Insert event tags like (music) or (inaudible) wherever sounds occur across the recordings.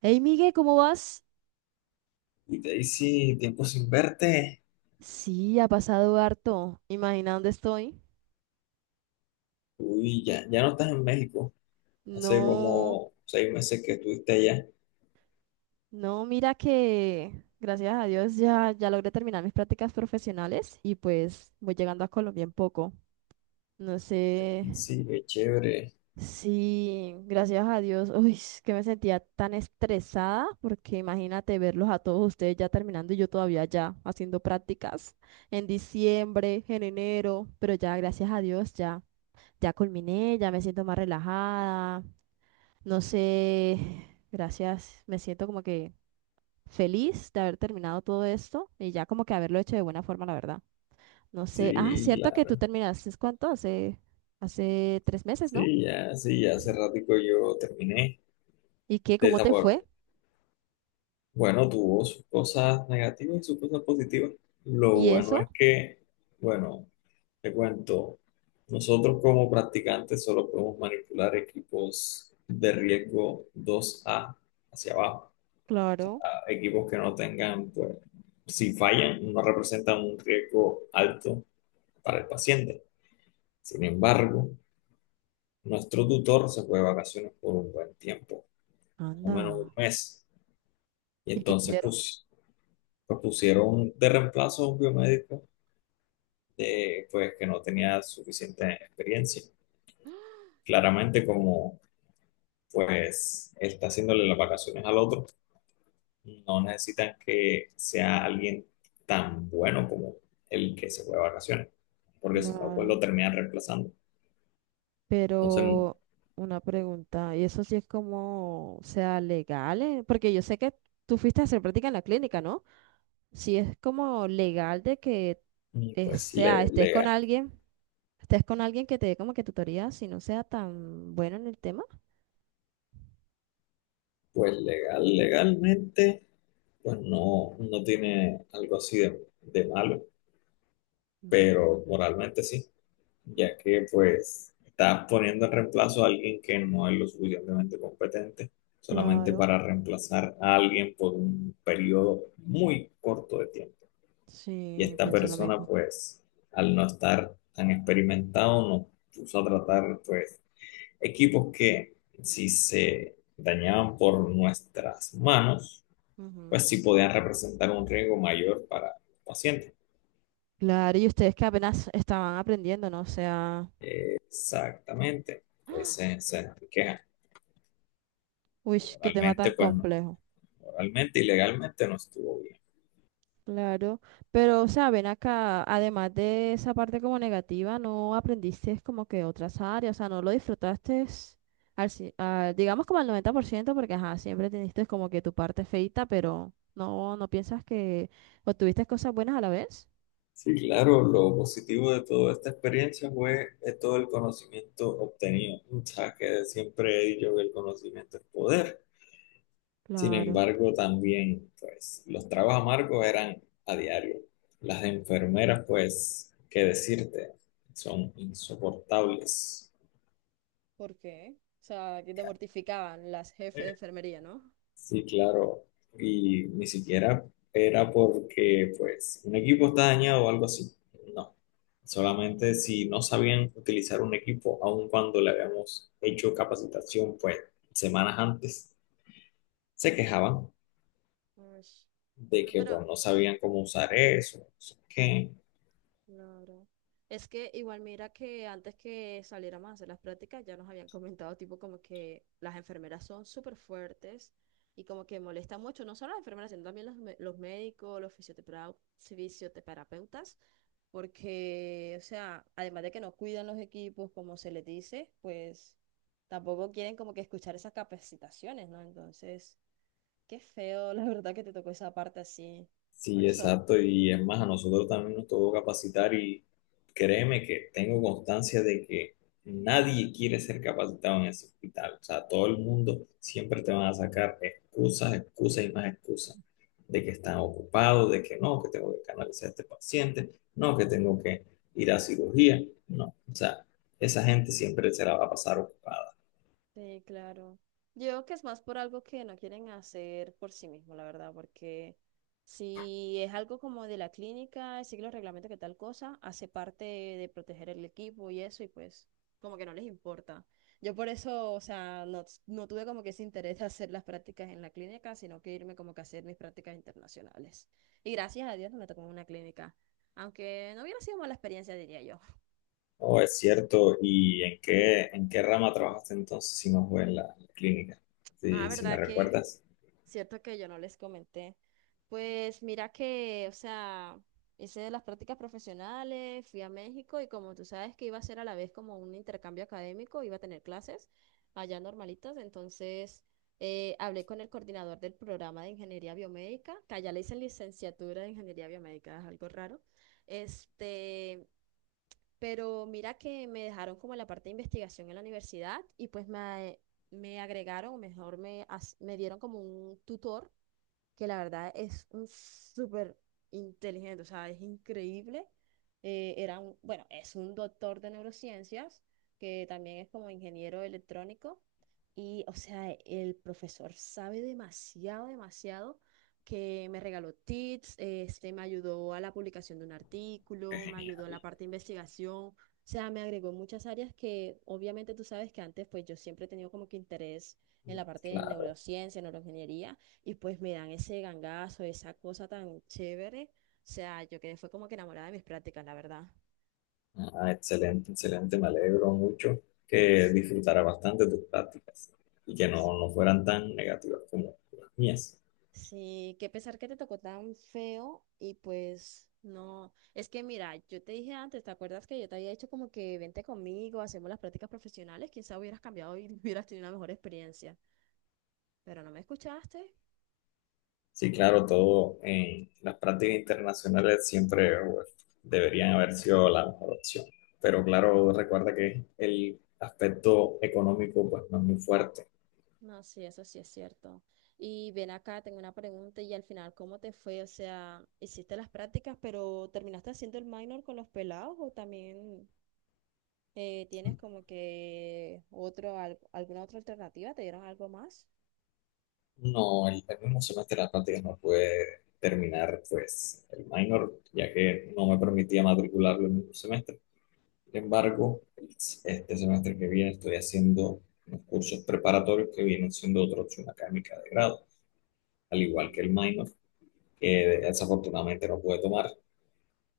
Hey, Miguel, ¿cómo vas? Y Daisy, tiempo sin verte. Sí, ha pasado harto. Imagina dónde estoy. Uy, ya, ya no estás en México. Hace No, como seis meses que estuviste allá. no, mira que gracias a Dios ya logré terminar mis prácticas profesionales y pues voy llegando a Colombia en poco. No sé Sí, qué chévere. si, gracias a Dios, uy, es que me sentía tan estresada porque imagínate verlos a todos ustedes ya terminando y yo todavía ya haciendo prácticas en diciembre, en enero, pero ya gracias a Dios ya. Ya culminé, ya me siento más relajada. No sé, (sighs) gracias. Me siento como que feliz de haber terminado todo esto y ya como que haberlo hecho de buena forma, la verdad. No sé. Ah, Sí, cierto que tú claro. terminaste, ¿cuánto? Hace 3 meses, ¿no? Sí, ya, sí, ya hace ratico yo terminé ¿Y qué? de ¿Cómo esa te forma. fue? Bueno, tuvo sus cosas negativas y sus cosas positivas. Lo ¿Y bueno eso? es que, bueno, te cuento, nosotros como practicantes solo podemos manipular equipos de riesgo 2A hacia abajo. Claro. Equipos que no tengan, pues, si fallan, no representan un riesgo alto para el paciente. Sin embargo, nuestro tutor se fue de vacaciones por un buen tiempo, más o menos Anda. un mes, y ¿Y qué entonces hicieron? pues, pusieron de reemplazo a un biomédico de, pues, que no tenía suficiente experiencia. Claramente, como pues él está haciéndole las vacaciones al otro, no necesitan que sea alguien tan bueno como el que se fue de vacaciones, porque si no, pues lo Claro. terminan reemplazando. Entonces, Pero una pregunta, ¿y eso sí es como, o sea, legal? Porque yo sé que tú fuiste a hacer práctica en la clínica, ¿no? Si es como legal de que pues, sea, legal, estés con alguien que te dé como que tutoría, si no sea tan bueno en el tema. Legalmente, pues no, no tiene algo así de malo, Mm. pero moralmente sí, ya que pues estás poniendo en reemplazo a alguien que no es lo suficientemente competente, solamente Claro, para reemplazar a alguien por un periodo muy corto de tiempo. Y sí, esta pienso lo persona mismo. pues al no estar tan experimentado nos puso a tratar pues equipos que si se dañaban por nuestras manos Ujú. pues sí podían representar un riesgo mayor para el paciente. Claro, y ustedes que apenas estaban aprendiendo, ¿no? O sea, Exactamente, (gasps) ese es el queja. uy, qué tema Moralmente tan pues no, complejo. moralmente y legalmente no estuvo bien. Claro, pero, o sea, ven acá, además de esa parte como negativa, no aprendiste como que otras áreas, o sea, no lo disfrutaste digamos como al 90%? Porque, ajá, siempre teniste como que tu parte feita, pero no piensas que obtuviste cosas buenas a la vez. Sí, claro, lo positivo de toda esta experiencia fue todo el conocimiento obtenido. O sea, que siempre he dicho que el conocimiento es poder. Sin Claro. embargo, también, pues, los tragos amargos eran a diario. Las enfermeras, pues, qué decirte, son insoportables. ¿Por qué? O sea, que te mortificaban las jefes de enfermería, ¿no? Sí, claro. Y ni siquiera era porque, pues, un equipo está dañado o algo así. No. Solamente si no sabían utilizar un equipo, aun cuando le habíamos hecho capacitación, pues, semanas antes, se quejaban Ush. de No, que, pero pues, no sabían cómo usar eso, no sé qué. Claro. Es que igual mira que antes que saliéramos a hacer las prácticas ya nos habían comentado tipo como que las enfermeras son súper fuertes y como que molesta mucho, no solo las enfermeras, sino también los médicos, los fisioterapeutas, porque, o sea, además de que no cuidan los equipos como se les dice, pues tampoco quieren como que escuchar esas capacitaciones, ¿no? Entonces, qué feo, (laughs) la verdad que te tocó esa parte así. Por Sí, eso... exacto. Y es más, a nosotros también nos tocó capacitar y créeme que tengo constancia de que nadie quiere ser capacitado en ese hospital. O sea, todo el mundo siempre te van a sacar excusas, excusas y más excusas de que Sí. están ocupados, de que no, que tengo que canalizar a este paciente, no, que tengo que ir a cirugía. No, o sea, esa gente siempre se la va a pasar ocupada. Sí, claro. Yo creo que es más por algo que no quieren hacer por sí mismo, la verdad, porque si es algo como de la clínica, sigue los reglamentos que tal cosa, hace parte de proteger el equipo y eso, y pues como que no les importa. Yo por eso, o sea, no tuve como que ese interés de hacer las prácticas en la clínica, sino que irme como que a hacer mis prácticas internacionales. Y gracias a Dios no me tocó en una clínica, aunque no hubiera sido mala experiencia, diría yo. Oh, es cierto. ¿Y en qué rama trabajaste entonces si no fue en la clínica? Ah, Si, si me ¿verdad que... recuerdas. Cierto que yo no les comenté. Pues mira que, o sea, hice las prácticas profesionales, fui a México y como tú sabes que iba a ser a la vez como un intercambio académico, iba a tener clases allá normalitas, entonces hablé con el coordinador del programa de ingeniería biomédica, que allá le dicen licenciatura de ingeniería biomédica, es algo raro. Este, pero mira que me dejaron como la parte de investigación en la universidad y pues me agregaron, o mejor me dieron como un tutor que la verdad es un súper inteligente, o sea, es increíble. Era un, bueno, es un doctor de neurociencias, que también es como ingeniero electrónico, y, o sea, el profesor sabe demasiado, demasiado, que me regaló tips, este, me ayudó a la publicación de un Qué artículo, me ayudó en la genial, parte de investigación, o sea, me agregó muchas áreas que obviamente tú sabes que antes, pues yo siempre he tenido como que interés en la parte de claro. neurociencia, neuroingeniería, y pues me dan ese gangazo, esa cosa tan chévere, o sea, yo quedé, fue como que enamorada de mis prácticas, la verdad. Ah, excelente, excelente. Me alegro mucho que disfrutara bastante tus prácticas y que no, no fueran tan negativas como las mías. Sí, qué pesar que te tocó tan feo y pues no, es que mira, yo te dije antes, ¿te acuerdas que yo te había dicho como que vente conmigo, hacemos las prácticas profesionales? Quizá hubieras cambiado y (laughs) hubieras tenido una mejor experiencia, pero no me escuchaste. Sí, claro, todo en las prácticas internacionales siempre pues, deberían haber sido la mejor opción. Pero claro, recuerda que el aspecto económico pues no es muy fuerte. No, sí, eso sí es cierto. Y ven acá, tengo una pregunta y al final, ¿cómo te fue? O sea, hiciste las prácticas, pero ¿terminaste haciendo el minor con los pelados o también tienes como que otro, alguna otra alternativa? ¿Te dieron algo más? No, el mismo semestre de las prácticas no pude terminar pues el minor, ya que no me permitía matricularlo el mismo semestre. Sin embargo, este semestre que viene estoy haciendo unos cursos preparatorios que vienen siendo otra opción académica de grado, al igual que Mm. el minor, que desafortunadamente no pude tomar,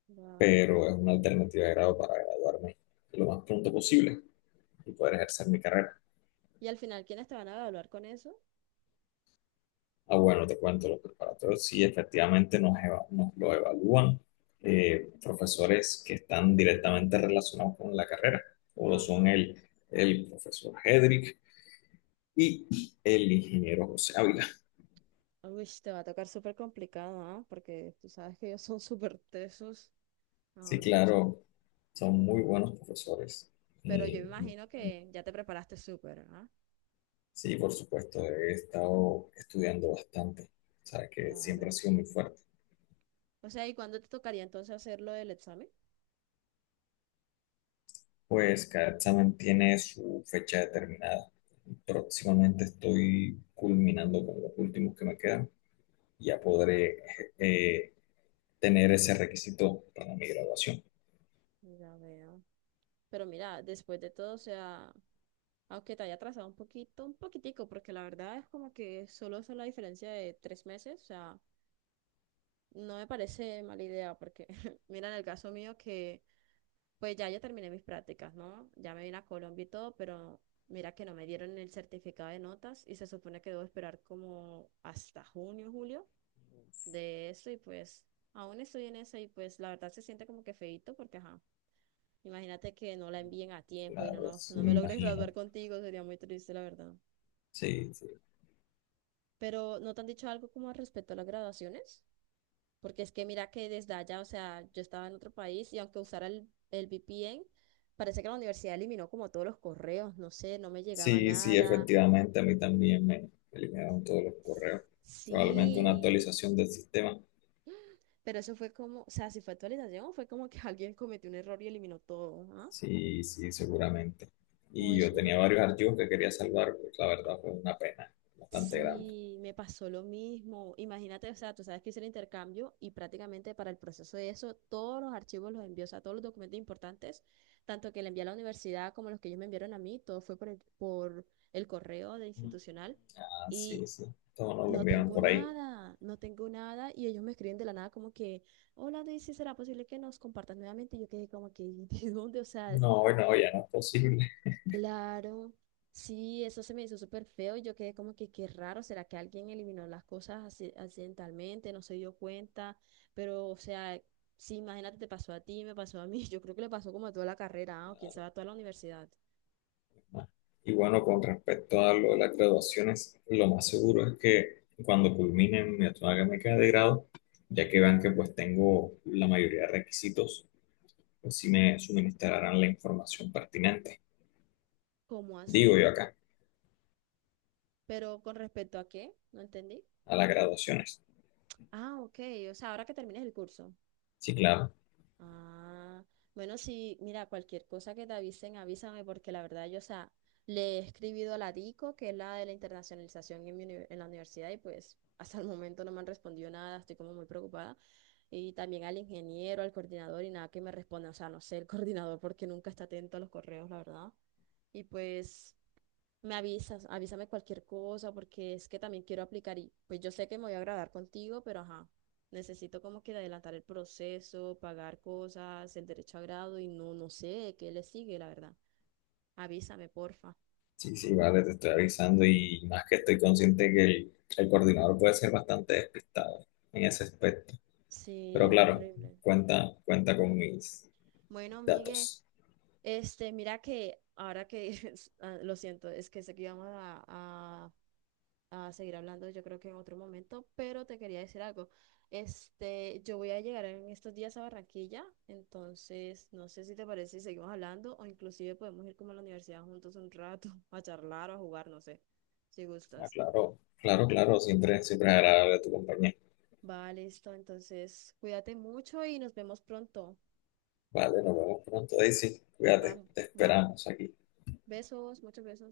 Claro. pero es una alternativa de grado para graduarme lo más pronto posible y poder ejercer mi carrera. Y al final, ¿quiénes te van a evaluar con eso? Ah, bueno, te cuento, los preparatorios sí efectivamente nos, nos lo evalúan profesores que están directamente relacionados con la carrera, como lo son Ajá. El profesor Hedrick y el ingeniero José Ávila. Uy, te va a tocar súper complicado, ¿ah? Porque tú sabes que ellos son súper tesos, Sí, mejor dicho. claro, son muy buenos profesores. Pero Y, yo mm, imagino mm, que ya te preparaste súper, ¿ah? sí, por supuesto, he estado estudiando bastante, o sea, que siempre ha Claro. sido muy fuerte. O sea, ¿y cuándo te tocaría entonces hacer lo del examen? Pues cada examen tiene su fecha determinada. Próximamente estoy culminando con los últimos que me quedan. Ya Mm. podré eh, tener ese requisito para mi graduación. Ya veo. Pero mira, después de todo, o sea, aunque te haya atrasado un poquito, un poquitico, porque la verdad es como que solo es la diferencia de 3 meses, o sea, no me parece mala idea, porque (laughs) mira en el caso mío que pues ya yo terminé mis prácticas, ¿no? Ya me vine a Colombia y todo, pero mira que no me dieron el certificado de notas y se supone que debo esperar como hasta junio, julio de eso y pues aún estoy en eso y pues la verdad se siente como que feíto porque, ajá, imagínate que no la envíen a tiempo y no, Claro, no, sí, no me me logres (laughs) graduar imagino. contigo, sería muy triste, la verdad. Sí, sí. Pero ¿no te han dicho algo como al respecto a las graduaciones? Porque es que mira que desde allá, o sea, yo estaba en otro país y aunque usara el VPN, parece que la universidad eliminó como todos los correos, no sé, no me llegaba Sí, sí, nada. efectivamente, a mí también me eliminaron todos los correos. Probablemente una Sí, actualización del sistema. pero eso fue como, o sea, si fue actualización, fue como que (laughs) alguien cometió un error y eliminó todo, ¿ah? Sí, sí, seguramente. Y Uy, yo tenía no. varios archivos que quería salvar, pues la verdad fue una pena bastante grande. Sí, me pasó lo mismo. Imagínate, o sea, tú sabes que hice el intercambio y prácticamente para el proceso de eso, todos los archivos los envió, o sea, todos los documentos importantes, tanto que le envié a la universidad como los que ellos me enviaron a mí, todo fue por el correo de Mm. institucional Ah, sí, y sí. Todos nos lo no enviaron tengo por ahí. nada, no tengo nada y ellos me escriben de la nada como que, hola, Daisy, ¿será posible que nos compartas nuevamente? Y yo quedé como que, (laughs) ¿de dónde? O sea, No, no, ya no es posible. claro, sí, eso se me hizo súper feo y yo quedé como que qué raro, ¿será que alguien eliminó las cosas accidentalmente, no se dio cuenta? Pero, o sea, sí, imagínate, te pasó a ti, me pasó a mí, (laughs) yo creo que le pasó como a toda la carrera, ah, o quién Claro, sabe a toda la universidad. no. Y bueno, con respecto a lo de las graduaciones, lo más seguro es que cuando culmine mi académica de grado, ya que vean que pues tengo la mayoría de requisitos pues sí me suministrarán la información pertinente, ¿Cómo digo así? yo acá, Pero con respecto a qué, no entendí. a las graduaciones. Ah, ok, o sea, ahora que termines el curso. Sí, claro, Ah, bueno, sí, mira, cualquier cosa que te avisen, avísame, porque la verdad yo, o sea, le he escribido a la DICO, que es la de la internacionalización en la universidad, y pues hasta el momento no me han respondido nada, estoy como muy preocupada. Y también al ingeniero, al coordinador, y nada que me responda, o sea, no sé, el (laughs) coordinador, porque nunca está atento a los correos, la verdad. Y pues me avisas, avísame cualquier cosa porque es que también quiero aplicar y pues yo sé que me voy a agradar contigo, pero ajá, necesito como que adelantar el proceso, pagar cosas, el derecho a grado y no sé qué le sigue, la verdad. Avísame, porfa. sí, sí, vale, te estoy avisando y más que estoy consciente que el coordinador puede ser bastante despistado en ese aspecto, Sí, pero es claro, horrible. cuenta, cuenta con mis Bueno, Migue, datos. este, mira que ahora que, (laughs) ah, lo siento, es que sé que íbamos a seguir hablando, yo creo que en otro momento, pero te quería decir algo. Este, yo voy a llegar en estos días a Barranquilla, entonces no sé si te parece si seguimos hablando o inclusive podemos ir como a la universidad juntos un rato (laughs) a charlar o a jugar, no sé, si Ah, gustas. claro, claro, claro, siempre, siempre es agradable tu compañía. Va, listo, entonces cuídate mucho y nos vemos pronto. Vale, nos vemos pronto, Daisy, Va, cuídate, te va. esperamos aquí. Besos, muchos besos.